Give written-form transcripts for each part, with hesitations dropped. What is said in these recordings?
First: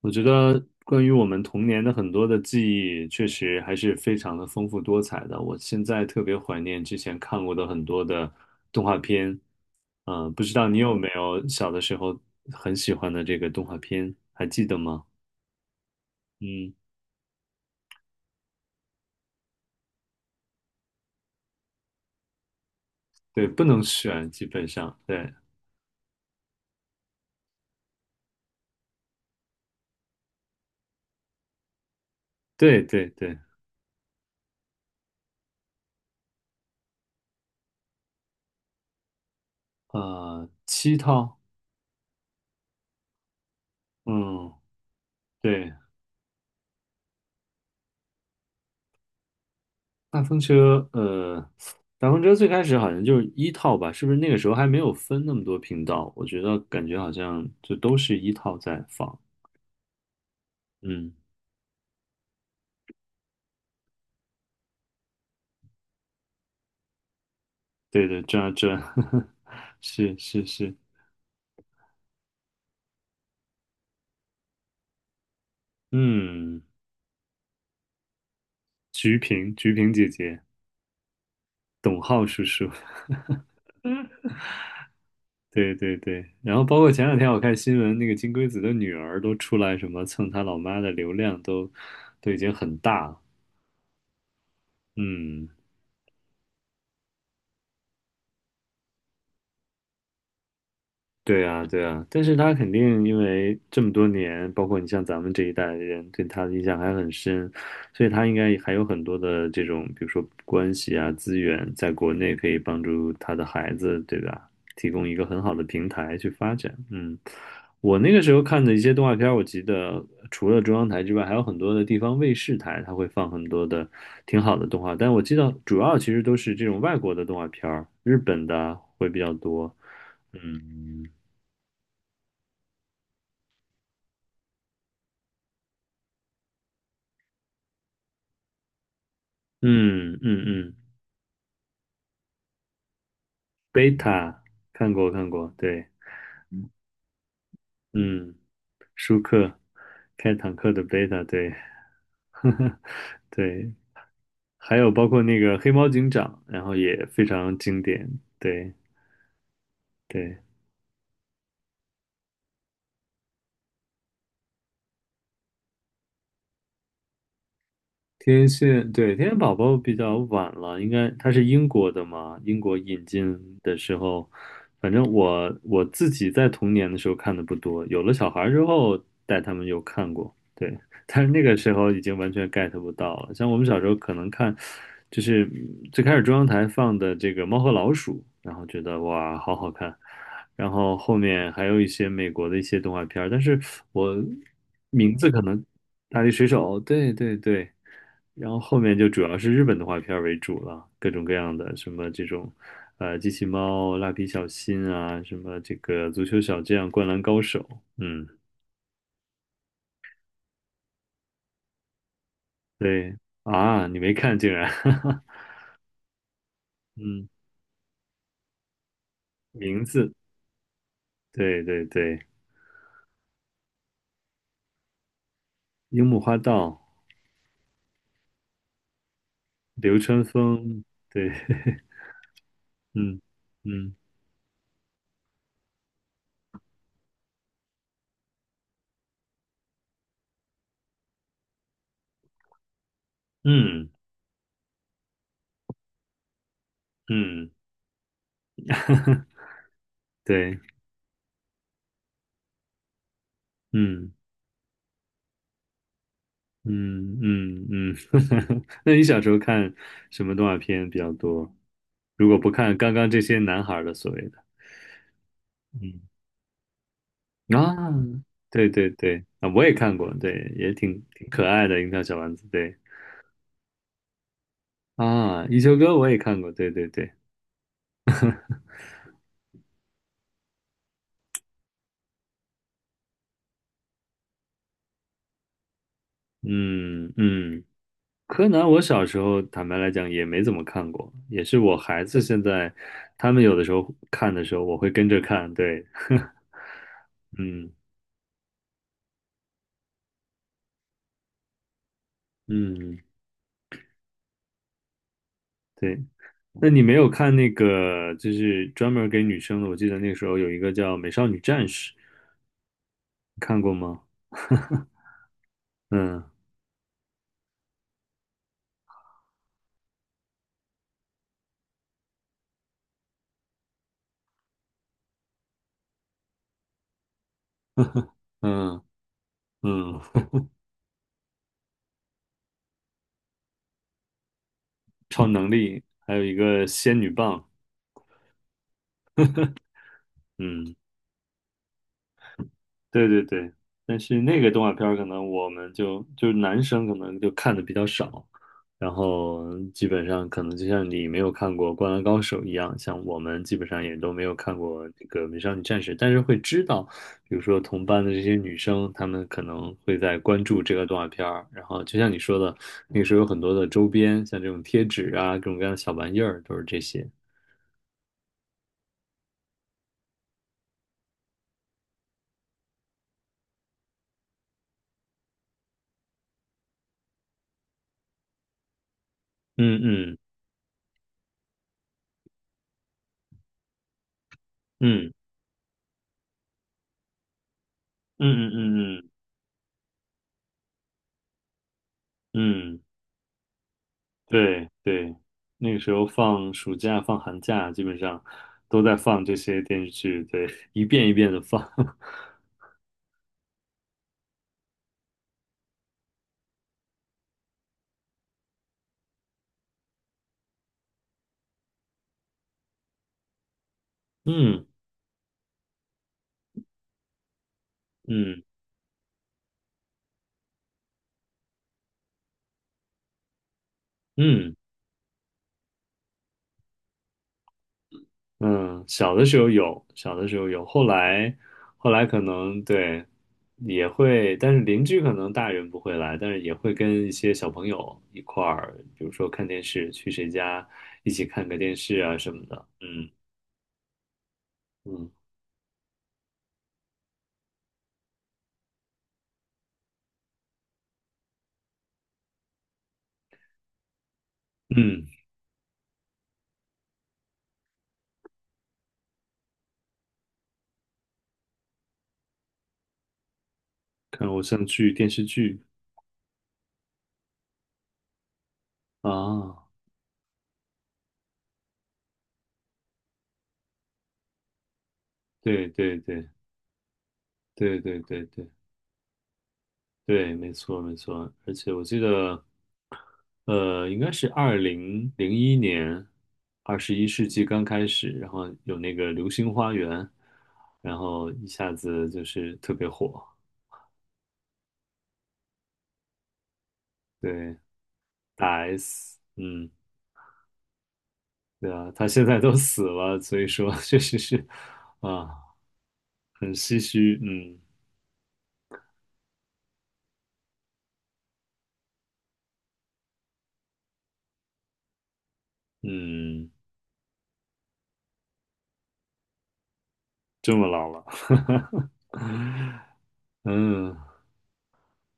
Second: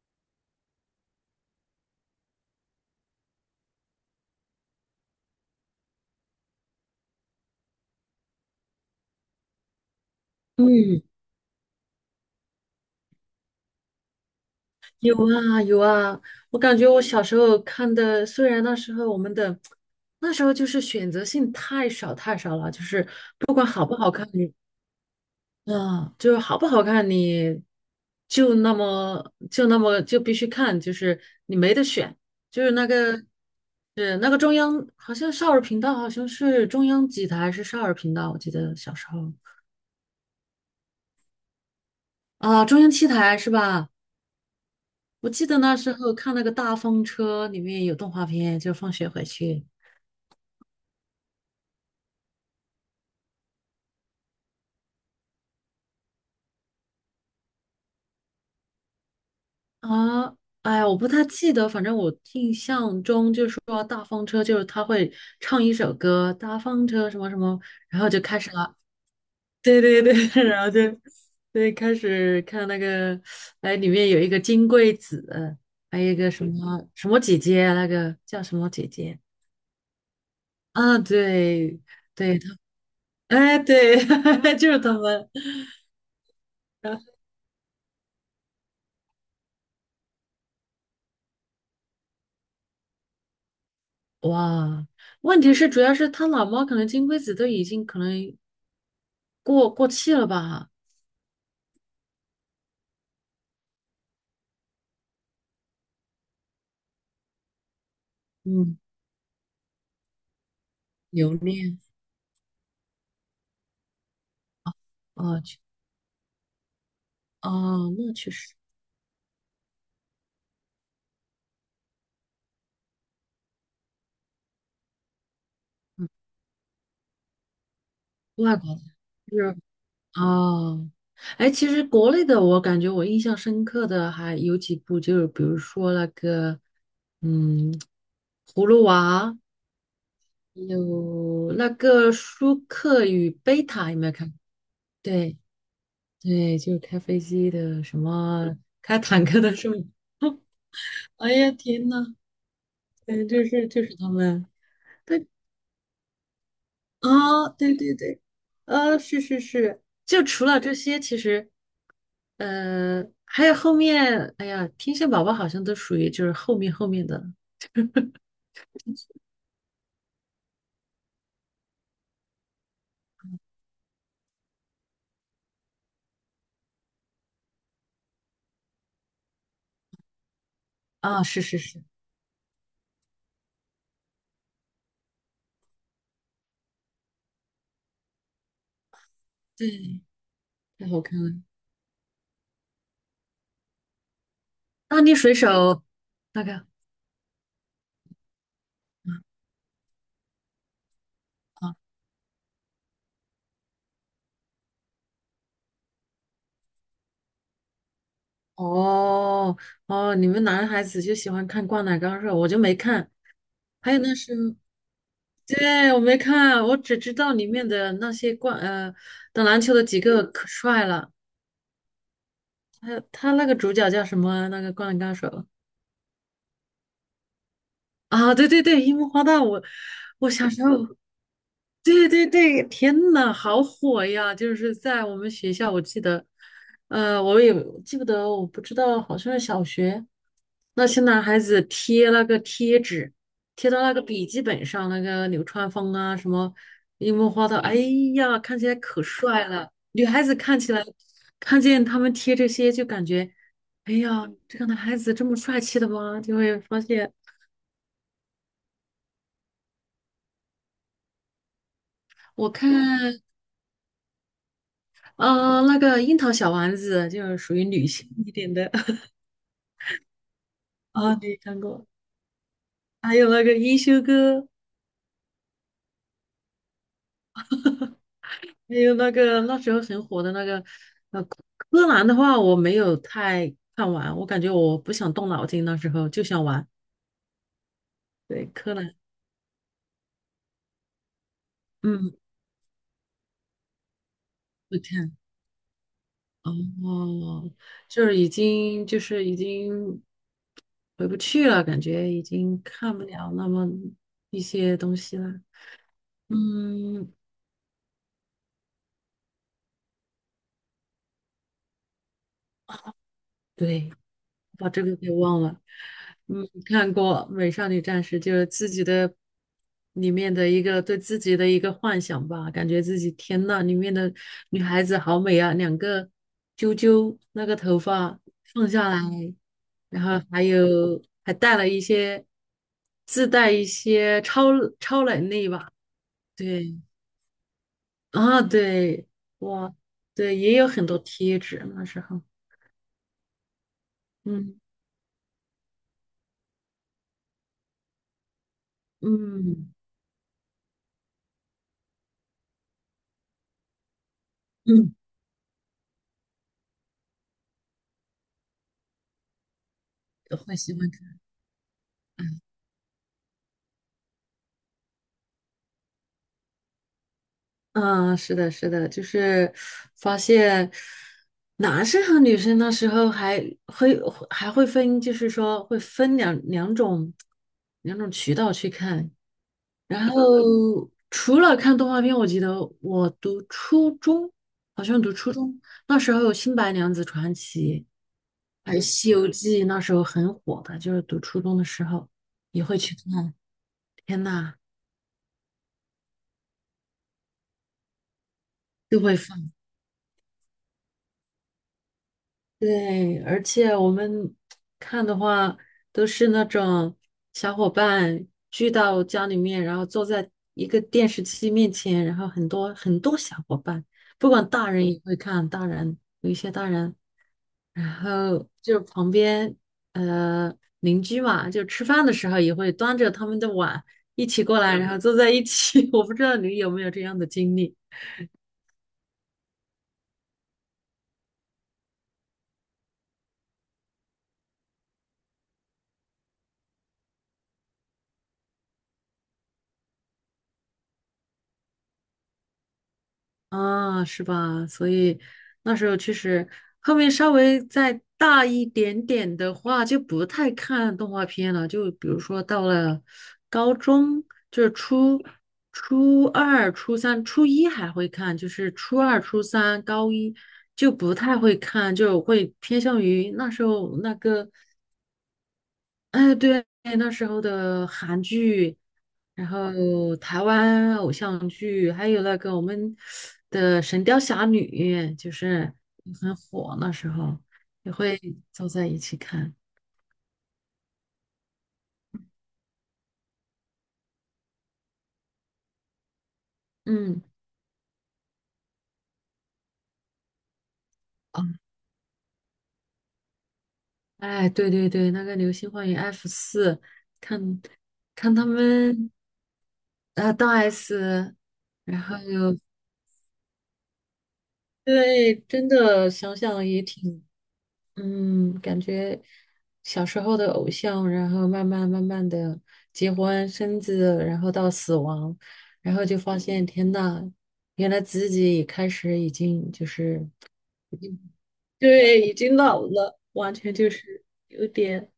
我觉得关于我们童年的很多的记忆，确实还是非常的丰富多彩的。我现在特别怀念之前看过的很多的动画片，不知道你有嗯，没有小的时候很喜欢的这个动画片，还记得吗？有啊有啊。我嗯，感觉我小时候看的，虽然那时候就是选择性太少太少了。就是对，不不管能好不好看选，基你，本上，对，啊，就是好不好看你，就那么就必须看，就是你没得选。就是对那对个对，是那个中央，好像少儿频道，好像是中央几台还是少儿频道，我记得小时候。7套，啊，中央七台是吧？嗯，我记得对。那时候看那个大风车里面有动画片，就放学回去大风车，呃，大风车最开始好像就是一套吧，是不是那个时候还没有分那么多频道？我觉得感觉好像就都是一套在放。啊。哎呀，我不嗯，太记得，反正我印象中就是说大风车就是他会唱一首歌，大风车什么什么。对对，这 对对对。是 是然后是，就，对，开始看那个，哎，里面有一个金龟子，还有一个什嗯，么什么姐姐啊，那个叫什么姐菊姐萍菊萍姐姐，啊。对董浩对，叔叔，哎对。就是他们。对对对。然后包括前两天我看新闻，那个金龟子的女儿都出来什么蹭他老妈的流量都，都已经很大了。哇，问嗯，题是主要是他老猫，可能金龟子都已经可能过气了吧？对啊，对啊，但是他肯定因为这么多年，包括你像咱们这一代的人对他的印象还很深，所以他应该还嗯，有很多的这种，比如说关系啊、留资源，恋，在国内可以帮助他的孩子，对吧？提供一个啊，很好去的平台去发展。嗯，哦，我那那个确时候实。看的一些动画片儿，我记得除了中央台之外，还有很多的地方卫视台，它会放很多的挺好的动画，但我记得主要其嗯，实都是这种外国的动画片儿，日本外国的的，会比较是，多。哦。嗯，哎，其实国内的我感觉我印象深刻的还有几部，就是比如说那个，嗯，葫芦娃，嗯嗯嗯，有那个舒克与贝贝塔，有没有看？塔，看过看对过，对，对，就是开飞机的，什嗯，么开舒坦克克的是吗？开坦克的贝塔，哎呀，对，天呐。对，就是对，就是他们。还有包括对那个黑猫警长，然后也非啊，常对经对典，对。对啊，是是是，就对。除了这些，其实还有后面。哎呀，天线宝宝好像都属于就是后面后面的天线，对，天线宝宝比较晚了，应该它是英国的嘛？英国引进的时候，反正我自己在童年的时候看的不多，有了小孩之后带他们有看过，对，啊。但是是那个是时是。候已经完全 get 不到了。像我们小时候可能看，就是最开始中央台放的这个《猫和老鼠》，然后觉得哇，好好看，对，然太后好后看了。面还有一些美国的一些动画片儿，但是我大力名字水可能手，《大力那水个手》，对对对。然后后面就主要是日本动画片儿为主了，各种各样啊。的什么这种，机器猫、蜡笔小新啊，什么这个足球小将、灌篮高手，嗯，哦哦，你们男孩子就喜欢看《灌篮高手》，我就没看。对啊，还你有没那是，看竟然，对，我没看，我只知嗯，道里面的那些打篮球的名几字，个可帅了。对对对，还有他那个主角叫什么啊？那个灌篮高手。樱木花道、啊，对对对，樱木花道，我流川我小时候 枫，对，对对对，天嗯呐，好嗯火呀！就是在我们学校，我记得，我也记不得，我不知道，好像是小学，那些男孩子贴那个贴纸，贴到嗯那个笔记本上，那个流川枫啊，什么樱木花嗯，道。哎呀，看起来可 帅了。女孩子对，看起来，看见他们贴这些，就感觉，哎嗯。呀，这个男孩子这么帅气的吗？就会发现。嗯嗯嗯，那你小时候看什么动画片比较多？如果我不看，看刚刚这些男孩儿的所谓的，那嗯个樱桃小丸子就是属于女啊，性一点对的 对 对啊，我也看过，对，也挺啊，挺你可看爱的过？《樱桃小丸子》，对还有那个一休哥，啊，《一休哥》我也看过，对对对，还有那个那时候很火的那个，柯南的话我没有太看完，我感觉我不想动脑筋，那时候就想玩。嗯嗯，对，柯南柯我南。小时候坦白来讲也没怎么看过，也是我孩嗯，子现在他们有的时候看的时候，我会会跟看着看，对，哦。嗯就是已经回不去了，感觉已经看嗯，不了那么一些东西了。对，那你没有嗯，看那个，就是专门给女生的？我记得那个时候有一个叫《美少女战士》，你看过对。吗？把这个给忘了。嗯嗯，看过《美少女战士》，就是自己的里面的一个对自己的一个幻想吧，感觉自己天呐，里面的女孩子好美啊，两个啾啾，那个头发放嗯下来，嗯，然后还有还带了一些自带一些超超能能力吧。力，还有一个对仙女棒，啊，对，哇，对，也有嗯。很多贴纸那时候。对对对，但是那个嗯动画片儿可能我们就是男生可能就看的比较少，然后嗯基本上可能就像你没有看过《灌篮高手》一样，像我们基本上也都没有看过嗯，这个《美少女战士》，但是会知道，比如说同班的这些女生，她们可能会在我关会注喜这个欢动画看。片儿，然后就像你说的，那个时候有很多的周边，像这种贴纸啊，各种各样的小玩意儿，都是这些。嗯，是的，是的，就是发现男生和女生那时候会还会分，就是说会分两种渠道去看。嗯然嗯后除了看动画片，我记得我读初中，好像嗯读初中那时候有《新白娘子传奇》，嗯嗯还有嗯嗯嗯。《西游记》，那时候很火的，就是读初中的时候也嗯，会去看。天呐，对对，那个时候放暑假、放寒假，基本上都在都会放这放。些电视剧，对，一遍一遍的放。对，而且我们看的话，都是那种小伙伴聚到家里面，然后坐在一个电视机面前，然后很多很多小伙伴，不管嗯大人也会看，大人有一些大人，然嗯后就旁边呃邻居嘛，就吃饭的时候也会端着他们的碗一起嗯过来，然后坐在一起。我不知道你有没有这样的经历。嗯，小的时候有，小的时候有，后来可能对也会，但是邻居可能大人不会来，但是也会跟一些小朋友一块儿，比如说看电视，去谁家一起看个电视啊什么的。嗯啊，是吧？所嗯以那时候确实，后面稍微再大一点点的话，就不太看动画片了，就比如说到了高中。就是嗯，初二、初三、初一还会看，就是初二、初三、高一就不太会看，就会偏向于那时候那看偶个。像剧、电视剧哎，对，那时候的韩剧，然啊，后台湾偶像剧，还有那个我们的《神雕侠侣》，就对是对对。很火，那时候对也对会对对坐在一起看。对，没错没错，而且我记得，应该是2001年，二十一嗯，世纪刚开始，然后有那个《流星花园》，然后哦，一下子就是特别火。哎，对对对，那个《流星花园 F 四》，对，看看他大 们 S，嗯，啊，大S。对啊，然他后现在都死了，所以说 确实是啊，对，真的想很想唏也嘘，挺嗯嗯。感觉小时候的偶像，然后慢慢慢慢的结婚生子，然后到死亡，然后就发嗯，现天呐，原来自己也开始已经就是这么老已了，经对，已经老了，完全就嗯，是有点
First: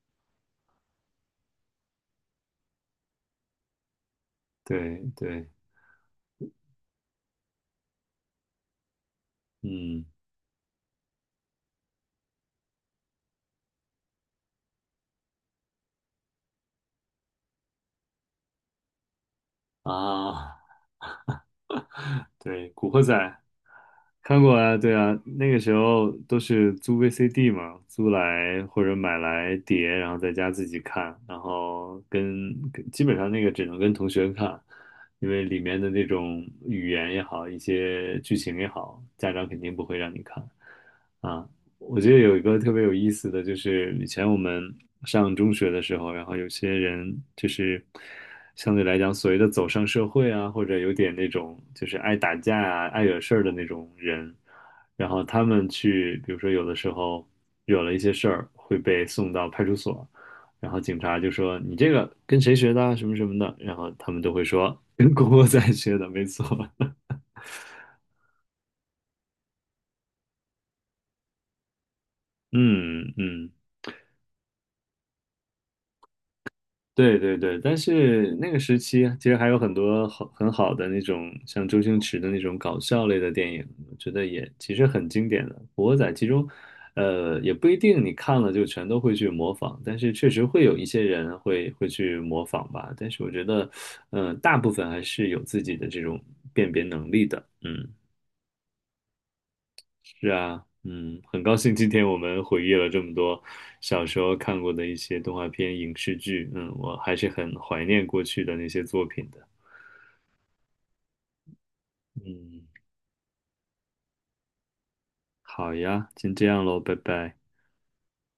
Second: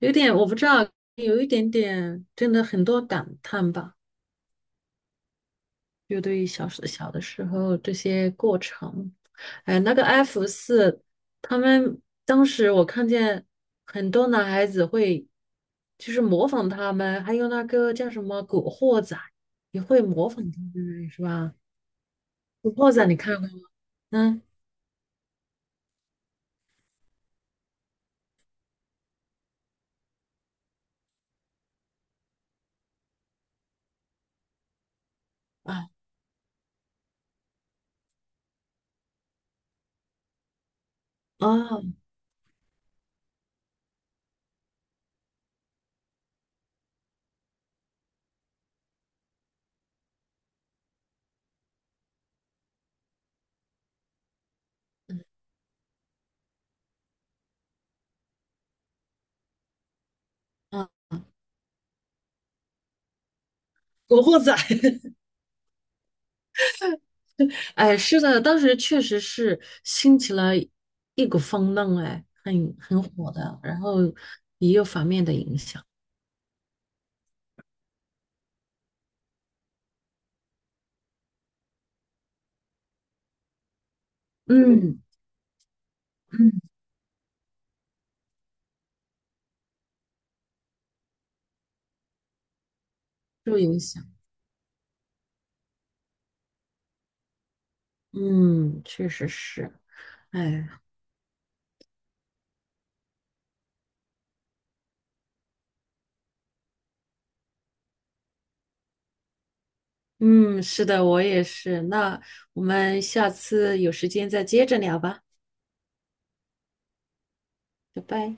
有点，我不知道，有一点点，真的很多感叹吧。对对，就对于小的时候这些过程，哎，那个 嗯 F 四，他们当时我看见很多男孩子会，就是模仿他们，还有那个叫什么古惑仔，也会模仿啊。他们，是吧？对，古《古惑惑仔仔》你看过吗？看嗯过啊，对啊，那个时候都是租 VCD 嘛，租来或者买来碟，然后在家自己看，然后跟基本上那个只能跟同学看，因为里面的啊那种语言也好，一些剧情也好，家长肯定不会让你看啊。哦我觉得有一个特别有意思的，就是以前我们上中学的时候，然后有些人就是相对来讲所谓的走上社会啊，或者有点那种就是爱打架啊、爱惹事儿的那种人，然后他们去，比如说有的时候惹了一些事儿，会被送到派出所，然后警啊，察就说你这个跟谁学的啊，什么什么的，然后他古们都惑会仔。说跟 郭 仔学的，没错，哎，是的，当时确实是兴起了一股风浪，哎，很嗯火嗯。的，然后也有反面的影响。对对对，但是那个时期啊其实还有很多好很好的那种像周星驰的那种搞笑类的电影，我觉得也其实嗯很经典的。古惑仔其中，嗯，也不一定你看了就全都会去模仿，但是确实会有一些人会去模仿吧。但是我觉受得，影响。大部分还是有自己的这种辨别能力的。嗯，嗯，确实是。是啊，哎，嗯，很高兴今天我们回忆了这么多小时候看过的一些动画片、影视剧，嗯，我还是很怀念过去的那些作品的。嗯，是的，我也是。那我嗯，们下次有时间再接着聊吧，好呀，先这样喽，拜拜。拜拜。